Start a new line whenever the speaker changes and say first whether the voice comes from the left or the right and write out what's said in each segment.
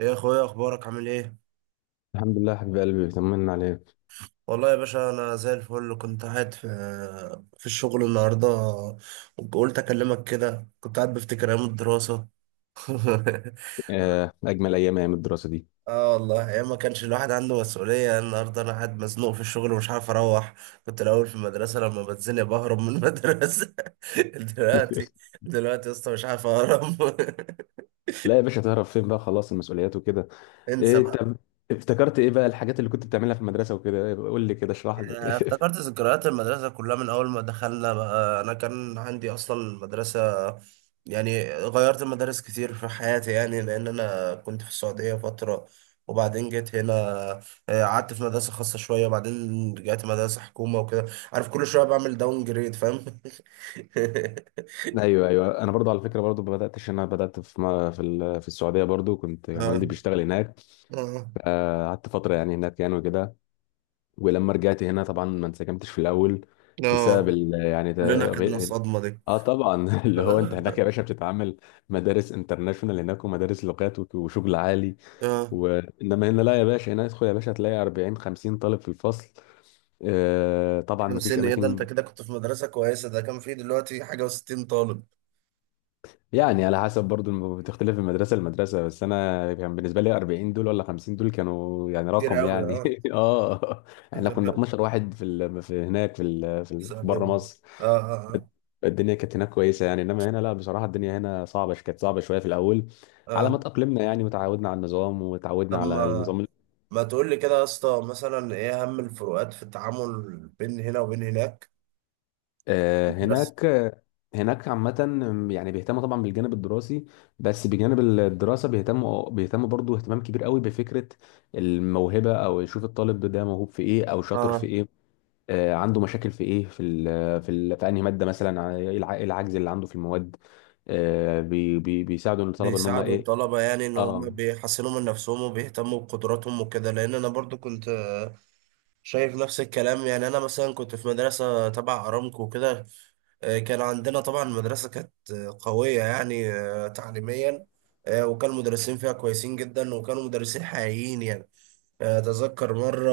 right: ايه يا اخويا، إيه اخبارك؟ عامل ايه؟
left: الحمد لله حبيب قلبي بيطمنا عليك.
right: والله يا باشا، انا زي الفل. كنت قاعد في الشغل النهارده وقلت اكلمك كده. كنت قاعد بفتكر ايام الدراسه.
left: آه، اجمل ايام، ايام الدراسه دي.
right: اه، والله ايام ما كانش الواحد عنده مسؤوليه. النهارده انا قاعد مزنوق في الشغل ومش عارف اروح. كنت الاول في المدرسه، لما بتزنق بهرب من المدرسه. دلوقتي دلوقتي يا اسطى مش عارف اهرب.
left: لا يا باشا، تعرف فين بقى؟ خلاص المسؤوليات وكده. إيه
right: انسى.
left: انت؟ افتكرت ايه بقى الحاجات اللي كنت بتعملها في المدرسه وكده؟ إيه، قول لي كده، اشرح لي.
right: افتكرت ذكريات المدرسة كلها من أول ما دخلنا. بقى أنا كان عندي أصلا مدرسة، يعني غيرت مدارس كتير في حياتي، يعني لأن أنا كنت في السعودية فترة وبعدين جيت هنا. قعدت في مدرسة خاصة شوية وبعدين رجعت مدرسة حكومة وكده. عارف، كل شوية بعمل داون جريد، فاهم؟
left: ايوه ايوه، انا برضو على فكره، برضو ما بداتش، انا بدات في السعوديه. برضو كنت يعني
right: اه.
left: والدي بيشتغل هناك.
right: اه.
left: آه، قعدت فتره يعني هناك يعني وكده. ولما رجعت هنا طبعا ما انسجمتش في الاول،
right: آه.
left: يعني ده
right: كلنا خدنا
left: غير.
right: الصدمة دي.
left: اه طبعا. اللي هو انت هناك يا
right: اه.
left: باشا بتتعامل مدارس انترناشونال هناك ومدارس لغات وشغل عالي.
right: آه.
left: وانما هنا لا يا باشا، هنا ادخل يا باشا هتلاقي 40 50 طالب في الفصل. آه طبعا ما فيش
right: 50؟ ايه ده؟ انت
left: اماكن.
right: كده كنت في مدرسة كويسة، ده كان فيه دلوقتي حاجة و60 طالب.
left: يعني على حسب برضو بتختلف من مدرسه لمدرسه، بس انا كان بالنسبه لي 40 دول ولا 50 دول كانوا يعني
right: كتير
left: رقم
right: أوي،
left: يعني.
right: اه.
left: اه. احنا كنا 12 واحد في هناك، في بره
right: سلام.
left: مصر.
right: اه، اه، اه.
left: الدنيا كانت هناك كويسه يعني، انما هنا لا، بصراحه الدنيا هنا صعبه، كانت صعبه شويه في الاول على
right: اه.
left: ما تأقلمنا يعني، وتعودنا على النظام
right: طب ما ما تقول لي كده يا اسطى، مثلا ايه اهم الفروقات في التعامل بين هنا وبين هناك؟
left: آه،
right: بس.
left: هناك عامة يعني بيهتموا طبعا بالجانب الدراسي. بس بجانب الدراسة بيهتموا برضو اهتمام كبير قوي بفكرة الموهبة، او يشوف الطالب ده موهوب في ايه او شاطر في
right: اه.
left: ايه. آه، عنده مشاكل في ايه، في انهي مادة مثلا، ايه إيه العجز اللي عنده في المواد. آه، بي بي بيساعدوا الطلبة ان هم
right: بيساعدوا
left: ايه.
right: الطلبة يعني ان هم
left: اه،
right: بيحسنوا من نفسهم وبيهتموا بقدراتهم وكده، لان انا برضو كنت شايف نفس الكلام يعني. انا مثلا كنت في مدرسة تبع ارامكو وكده. كان عندنا طبعا المدرسة كانت قوية يعني تعليميا. وكان المدرسين فيها كويسين جدا وكانوا مدرسين حقيقيين يعني. أتذكر مرة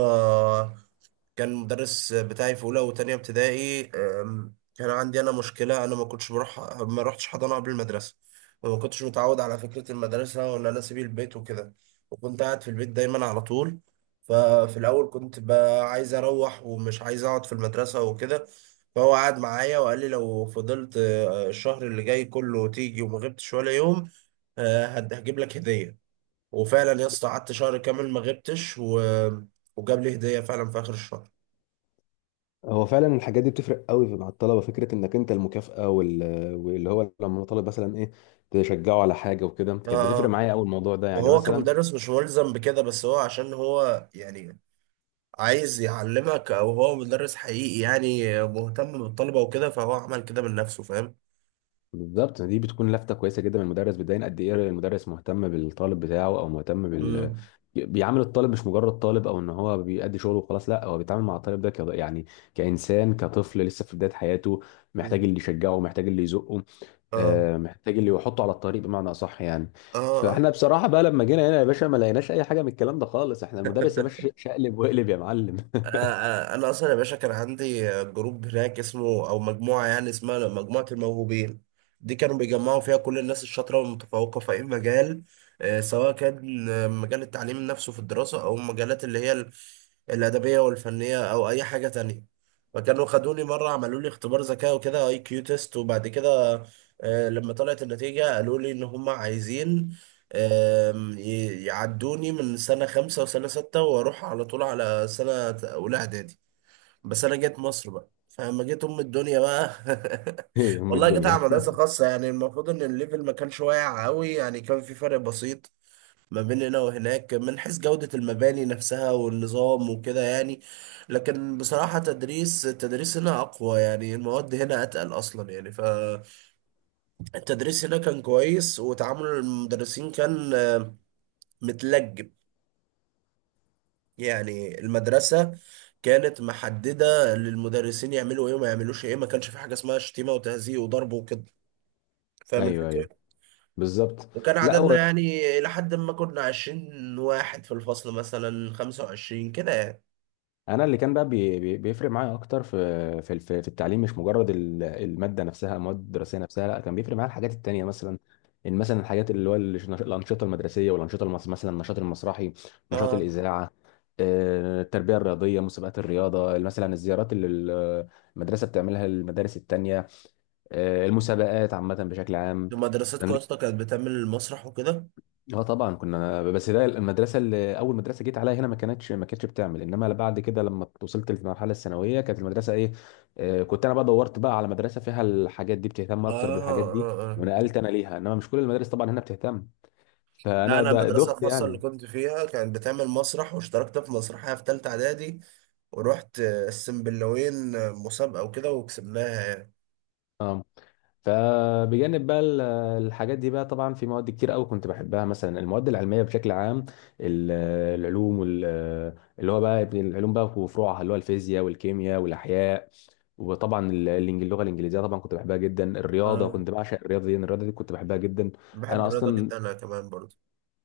right: كان المدرس بتاعي في أولى وتانية ابتدائي، كان عندي أنا مشكلة. أنا ما كنتش بروح، ما رحتش حضانة قبل المدرسة، وما كنتش متعود على فكرة المدرسة وإن أنا أسيب البيت وكده. وكنت قاعد في البيت دايما على طول. ففي الأول كنت بقى عايز أروح ومش عايز أقعد في المدرسة وكده. فهو قعد معايا وقال لي لو فضلت الشهر اللي جاي كله تيجي وما غبتش ولا يوم، هجيب لك هدية. وفعلا يا اسطى قعدت شهر كامل ما غبتش و... وجاب لي هديه فعلا في اخر الشهر.
left: هو فعلا الحاجات دي بتفرق قوي مع الطلبه، فكره انك انت المكافاه واللي هو لما طالب مثلا ايه تشجعه على حاجه وكده،
right: اه.
left: كانت بتفرق
right: اه.
left: معايا قوي الموضوع ده يعني
right: وهو
left: مثلا.
right: كمدرس مش ملزم بكده، بس هو عشان هو يعني عايز يعلمك، او هو مدرس حقيقي يعني مهتم بالطلبه وكده، فهو عمل كده من نفسه، فاهم؟
left: بالظبط، دي بتكون لفته كويسه جدا من المدرس، بتبين قد ايه المدرس مهتم بالطالب بتاعه او مهتم.
right: امم.
left: بيعامل الطالب مش مجرد طالب، او ان هو بيأدي شغله وخلاص، لا، هو بيتعامل مع الطالب ده يعني كانسان، كطفل لسه في بدايه حياته، محتاج اللي يشجعه، محتاج اللي يزقه،
right: اه.
left: آه، محتاج اللي يحطه على الطريق بمعنى اصح يعني.
right: اه.
left: فاحنا بصراحه بقى لما جينا هنا يا باشا ما لقيناش اي حاجه من الكلام ده خالص، احنا المدرس يا
right: آه.
left: باشا شقلب وقلب يا معلم.
right: انا اصلا يا باشا كان عندي جروب هناك اسمه او مجموعه، يعني اسمها مجموعه الموهوبين. دي كانوا بيجمعوا فيها كل الناس الشاطره والمتفوقه في اي مجال، سواء كان مجال التعليم نفسه في الدراسه او مجالات اللي هي الادبيه والفنيه او اي حاجه تانية. فكانوا خدوني مره عملوا لي اختبار ذكاء وكده، IQ تيست. وبعد كده لما طلعت النتيجه قالوا لي ان هم عايزين، يعدوني من سنة 5 وسنة ستة وأروح على طول على سنة أولى إعدادي. بس أنا جيت مصر بقى، فلما جيت أم الدنيا بقى
left: ام
right: والله جيت على
left: الدنيا.
right: مدرسة خاصة، يعني المفروض إن الليفل ما كانش واقع قوي، يعني كان في فرق بسيط ما بين هنا وهناك من حيث جودة المباني نفسها والنظام وكده يعني. لكن بصراحة تدريس التدريس هنا أقوى، يعني المواد هنا أتقل أصلا يعني، فالتدريس هنا كان كويس وتعامل المدرسين كان متلج. يعني المدرسة كانت محددة للمدرسين يعملوا ايه وما يعملوش ايه، ما كانش في حاجة اسمها شتيمة وتهزيء وضرب وكده، فاهم
left: ايوه ايوه،
right: الفكرة؟
left: بالظبط.
right: وكان
left: لا
right: عددنا
left: هو
right: يعني إلى حد ما كنا 20 واحد في الفصل، مثلا 25 كده يعني.
left: انا، اللي كان بقى بيفرق معايا اكتر في التعليم، مش مجرد الماده نفسها، المواد الدراسيه نفسها، لا، كان بيفرق معايا الحاجات التانيه مثلا. ان مثلا الحاجات اللي هو الانشطه المدرسيه والانشطه مثلا النشاط المسرحي، نشاط
right: اه.
left: الاذاعه، آه، التربيه الرياضيه، مسابقات الرياضه مثلا، الزيارات اللي المدرسه بتعملها للمدارس التانيه، آه، المسابقات عامه بشكل عام.
right: مدرستكم يا اسطى كانت بتعمل المسرح وكده؟
left: اه طبعا كنا، بس ده المدرسه اللي اول مدرسه جيت عليها هنا ما كانتش، بتعمل. انما بعد كده لما وصلت للمرحله الثانويه كانت المدرسه ايه، آه، كنت انا بقى دورت بقى على مدرسه فيها الحاجات دي، بتهتم
right: اه.
left: اكتر بالحاجات دي،
right: اه. اه.
left: ونقلت انا ليها. انما مش كل المدارس طبعا هنا بتهتم،
right: لا،
left: فانا
right: انا
left: ده
right: المدرسه
left: دخت
right: الخاصه اللي
left: يعني.
right: كنت فيها كانت بتعمل مسرح، واشتركت في مسرحيه في ثالثه اعدادي ورحت السنبلاوين مسابقه وكده وكسبناها.
left: اه. فبجانب بقى الحاجات دي بقى، طبعا في مواد كتير قوي كنت بحبها، مثلا المواد العلميه بشكل عام، ال- العلوم اللي هو بقى العلوم بقى وفروعها، اللي هو الفيزياء والكيمياء والاحياء، وطبعا اللغه الانجليزيه طبعا كنت بحبها جدا. الرياضه
right: يعني
left: كنت بعشق الرياضه دي، كنت بحبها جدا.
right: بحب
left: انا
right: الرياضة
left: اصلا،
right: جدا أنا كمان برضه.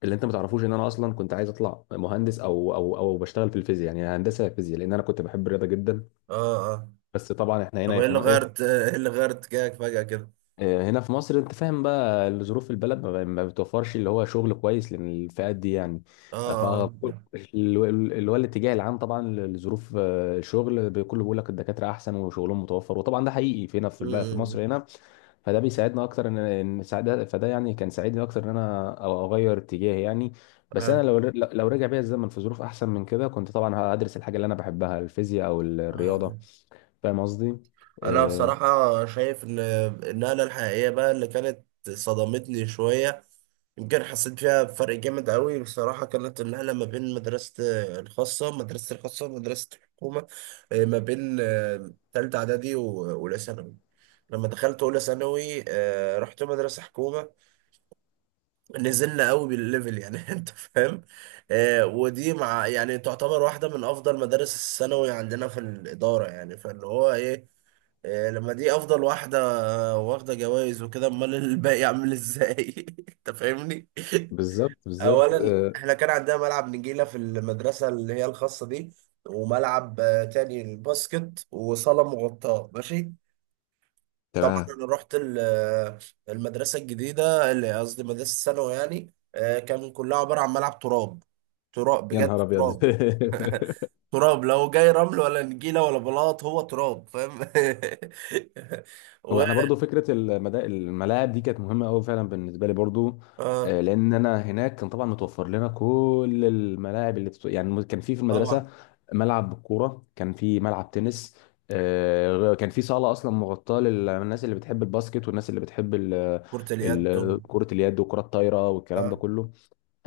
left: اللي انت ما تعرفوش، ان انا اصلا كنت عايز اطلع مهندس، او بشتغل في الفيزياء، يعني هندسه فيزياء، لان انا كنت بحب الرياضه جدا.
right: اه. اه.
left: بس طبعا احنا
right: طب
left: هنا،
right: ايه اللي غيرت؟ ايه اللي غيرت اتجاهك فجأة كده؟
left: آه، هنا في مصر انت فاهم بقى، ظروف البلد ما بتوفرش اللي هو شغل كويس للفئات دي يعني. ف
right: اه. اه.
left: اللي هو الاتجاه العام طبعا لظروف، آه، الشغل كله بيقول لك الدكاتره احسن وشغلهم متوفر، وطبعا ده حقيقي في هنا في
right: أمم.
left: مصر هنا. فده بيساعدنا اكتر، ان ان ساعد- فده يعني كان ساعدني اكتر ان انا اغير اتجاهي يعني. بس انا
right: عارف.
left: لو رجع بيا الزمن في ظروف احسن من كده، كنت طبعا هدرس الحاجه اللي انا بحبها، الفيزياء او الرياضه.
right: آه.
left: فاهم قصدي؟
right: انا
left: آه،
right: بصراحة شايف ان النقلة الحقيقية بقى اللي كانت صدمتني شوية، يمكن حسيت فيها بفرق جامد قوي بصراحة، كانت النقلة ما بين مدرسة الخاصة، مدرسة الخاصة ومدرسة الحكومة، ما بين تالتة إعدادي وأولى ثانوي. لما دخلت أولى ثانوي رحت مدرسة حكومة. نزلنا قوي بالليفل يعني، انت فاهم؟ ودي مع يعني تعتبر واحده من افضل مدارس الثانوي عندنا في الاداره، يعني فاللي هو ايه، لما دي افضل واحده واخده جوائز وكده، امال الباقي عامل ازاي؟ انت فاهمني.
left: بالظبط بالظبط،
right: اولا
left: آه،
right: احنا كان عندنا ملعب نجيله في المدرسه اللي هي الخاصه دي، وملعب تاني، الباسكت، وصاله مغطاه. ماشي. طبعا
left: تمام.
right: انا رحت المدرسه الجديده، اللي قصدي مدرسه الثانوي يعني، كان كلها عباره عن ملعب تراب. تراب
left: يا
right: بجد
left: نهار ابيض.
right: تراب. تراب لو جاي رمل ولا نجيله ولا بلاط، هو تراب، فاهم؟
left: هو
right: و.
left: احنا برضو فكره الملاعب دي كانت مهمه قوي فعلا بالنسبه لي برضو.
right: اه،
left: آه، لان انا هناك كان طبعا متوفر لنا كل الملاعب اللي يعني كان في
right: طبعا.
left: المدرسه ملعب كوره، كان في ملعب تنس، آه، كان في صاله اصلا مغطاه للناس اللي بتحب الباسكت والناس اللي بتحب
right: كره اليد
left: كره اليد وكره الطايره والكلام ده
right: اه.
left: كله.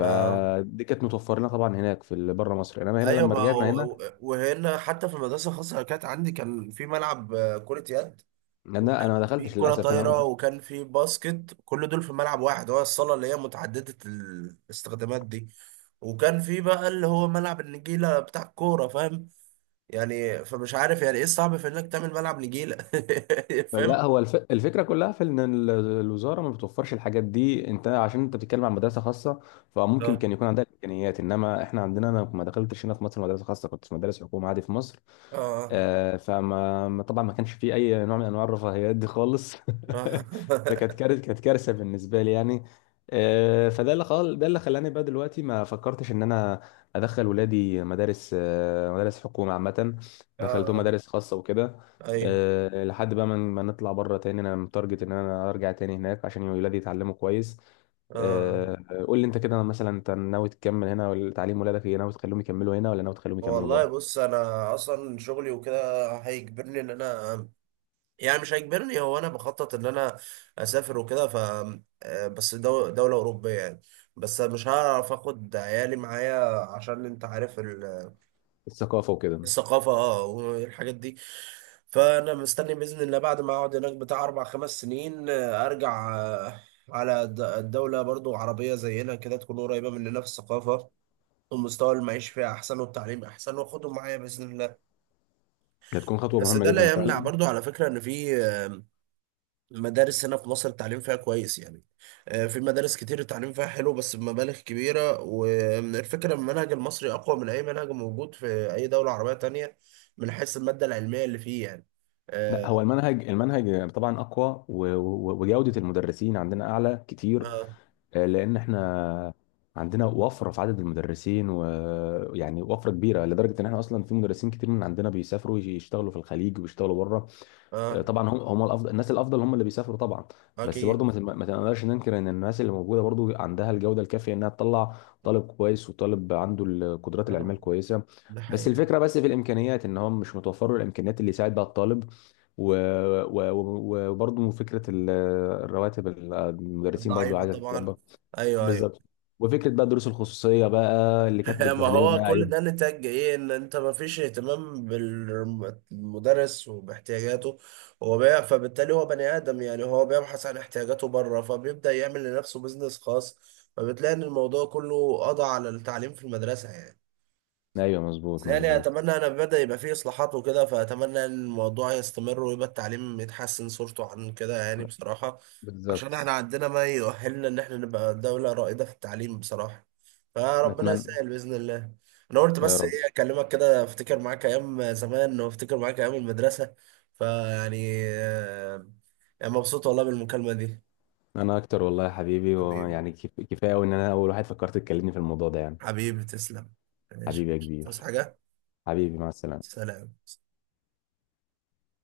right: اه.
left: كانت متوفر لنا طبعا هناك في بره مصر، انما هنا
right: ايوه،
left: لما
right: ما
left: رجعنا هنا،
right: هو- وهنا حتى في المدرسه الخاصه اللي كانت عندي كان في ملعب كره يد، وكان
left: انا ما
right: في
left: دخلتش
right: كرة
left: للاسف هنا.
right: طايرة، وكان في باسكت، كل دول في ملعب واحد، هو الصالة اللي هي متعددة الاستخدامات دي. وكان في بقى اللي هو ملعب النجيلة بتاع الكورة، فاهم؟ يعني فمش عارف يعني ايه الصعب في انك تعمل ملعب نجيلة،
left: لا
right: فاهم؟
left: هو الفكره كلها في ان الوزاره ما بتوفرش الحاجات دي. انت عشان انت بتتكلم عن مدرسه خاصه، فممكن
right: اه.
left: كان يكون عندها الامكانيات. انما احنا عندنا، انا ما دخلتش هنا في مصر مدرسه خاصه، كنت في مدارس حكومه عادي في مصر.
right: اه.
left: آه، فما ما- طبعا ما كانش فيه اي نوع من انواع الرفاهيات دي خالص.
right: اه.
left: فكانت كارثه، كانت كارثه بالنسبه لي يعني. آه، ده اللي خلاني بقى دلوقتي ما فكرتش ان انا ادخل ولادي مدارس، مدارس حكومه عامه. دخلتهم
right: اه.
left: مدارس خاصه وكده،
right: ايوه.
left: آه، لحد بقى ما نطلع بره تاني. انا متارجت ان انا ارجع تاني هناك عشان ولادي يتعلموا كويس.
right: اه. آه.
left: آه، قول لي انت كده مثلا، انت ناوي تكمل هنا ولا تعليم ولادك ايه؟ ناوي تخليهم يكملوا هنا ولا ناوي تخليهم يكملوا
right: والله
left: بره؟
right: بص، انا اصلا شغلي وكده هيجبرني ان انا، يعني مش هيجبرني، هو انا بخطط ان انا اسافر وكده، ف بس دولة أوروبية يعني. بس مش هعرف اخد عيالي معايا عشان انت عارف
left: الثقافه وكده.
right: الثقافة، اه، والحاجات دي. فانا مستني بإذن الله بعد ما اقعد هناك بتاع اربع خمس سنين ارجع، على الدولة برضو عربية زينا كده، تكون قريبة مننا في الثقافة ومستوى المعيش فيها احسن والتعليم احسن، واخدهم معايا بإذن الله.
left: هتكون خطوة
right: بس
left: مهمة
right: ده
left: جدا
right: لا يمنع
left: فعلا.
right: برضو على فكرة ان في المدارس هنا في مصر التعليم فيها كويس يعني، في مدارس كتير التعليم فيها حلو بس بمبالغ كبيرة. والفكرة إن المنهج المصري أقوى من أي منهج موجود في أي دولة عربية تانية، من حيث المادة العلمية اللي فيه يعني.
left: لا هو
right: آه.
left: المنهج، طبعا أقوى، وجودة المدرسين عندنا أعلى كتير.
right: آه.
left: آه، لأن احنا عندنا وفرة في عدد المدرسين، ويعني وفرة كبيرة لدرجة إن احنا أصلا في مدرسين كتير من عندنا بيسافروا يشتغلوا في الخليج وبيشتغلوا بره. آه،
right: آه.
left: طبعا هم، الافضل، الناس الافضل هم اللي بيسافروا طبعا.
right: آه،
left: بس برضو
right: أكيد.
left: ما ما تقدرش ننكر ان الناس اللي موجوده برضو عندها الجوده الكافيه انها تطلع طالب كويس، وطالب عنده القدرات العلميه
right: آه.
left: الكويسه.
right: ده
left: بس
right: حقيقة.
left: الفكره، بس في الامكانيات، ان هم مش متوفر له الامكانيات اللي يساعد بها الطالب. و- وبرضو فكره الرواتب المدرسين برضو
right: ضعيفة
left: عايزه
right: طبعا.
left: تتظبط.
right: أيوه، أيوه.
left: بالظبط. وفكره بقى الدروس الخصوصيه بقى اللي كانت
right: ما هو
left: بتبهدلنا،
right: كل
left: ايوه.
right: ده نتاج ايه ان انت ما فيش اهتمام بالمدرس وباحتياجاته، هو فبالتالي هو بني ادم يعني، هو بيبحث عن احتياجاته بره فبيبدأ يعمل لنفسه بيزنس خاص. فبتلاقي ان الموضوع كله قضى على التعليم في المدرسة يعني.
left: ايوه
right: بس
left: مظبوط
right: يعني
left: مظبوط.
right: اتمنى، انا بدأ يبقى فيه اصلاحات وكده، فاتمنى ان الموضوع يستمر ويبقى التعليم يتحسن صورته عن كده يعني بصراحة. عشان احنا
left: بالظبط.
right: عندنا ما يؤهلنا ان احنا نبقى دولة رائدة في التعليم بصراحة، فربنا
left: نتمنى.
right: يسهل بإذن الله. انا قلت
left: يا
right: بس
left: رب.
right: ايه اكلمك كده، افتكر معاك ايام زمان وافتكر معاك ايام المدرسة، فيعني يعني مبسوط والله بالمكالمة دي.
left: انا اكتر والله يا حبيبي،
right: حبيبي.
left: ويعني كفايه قوي ان انا اول واحد فكرت تكلمني في الموضوع ده يعني.
right: حبيبي تسلم. ماشي.
left: حبيبي يا
right: تصحى
left: كبير.
right: حاجة.
left: حبيبي مع السلامه.
right: سلام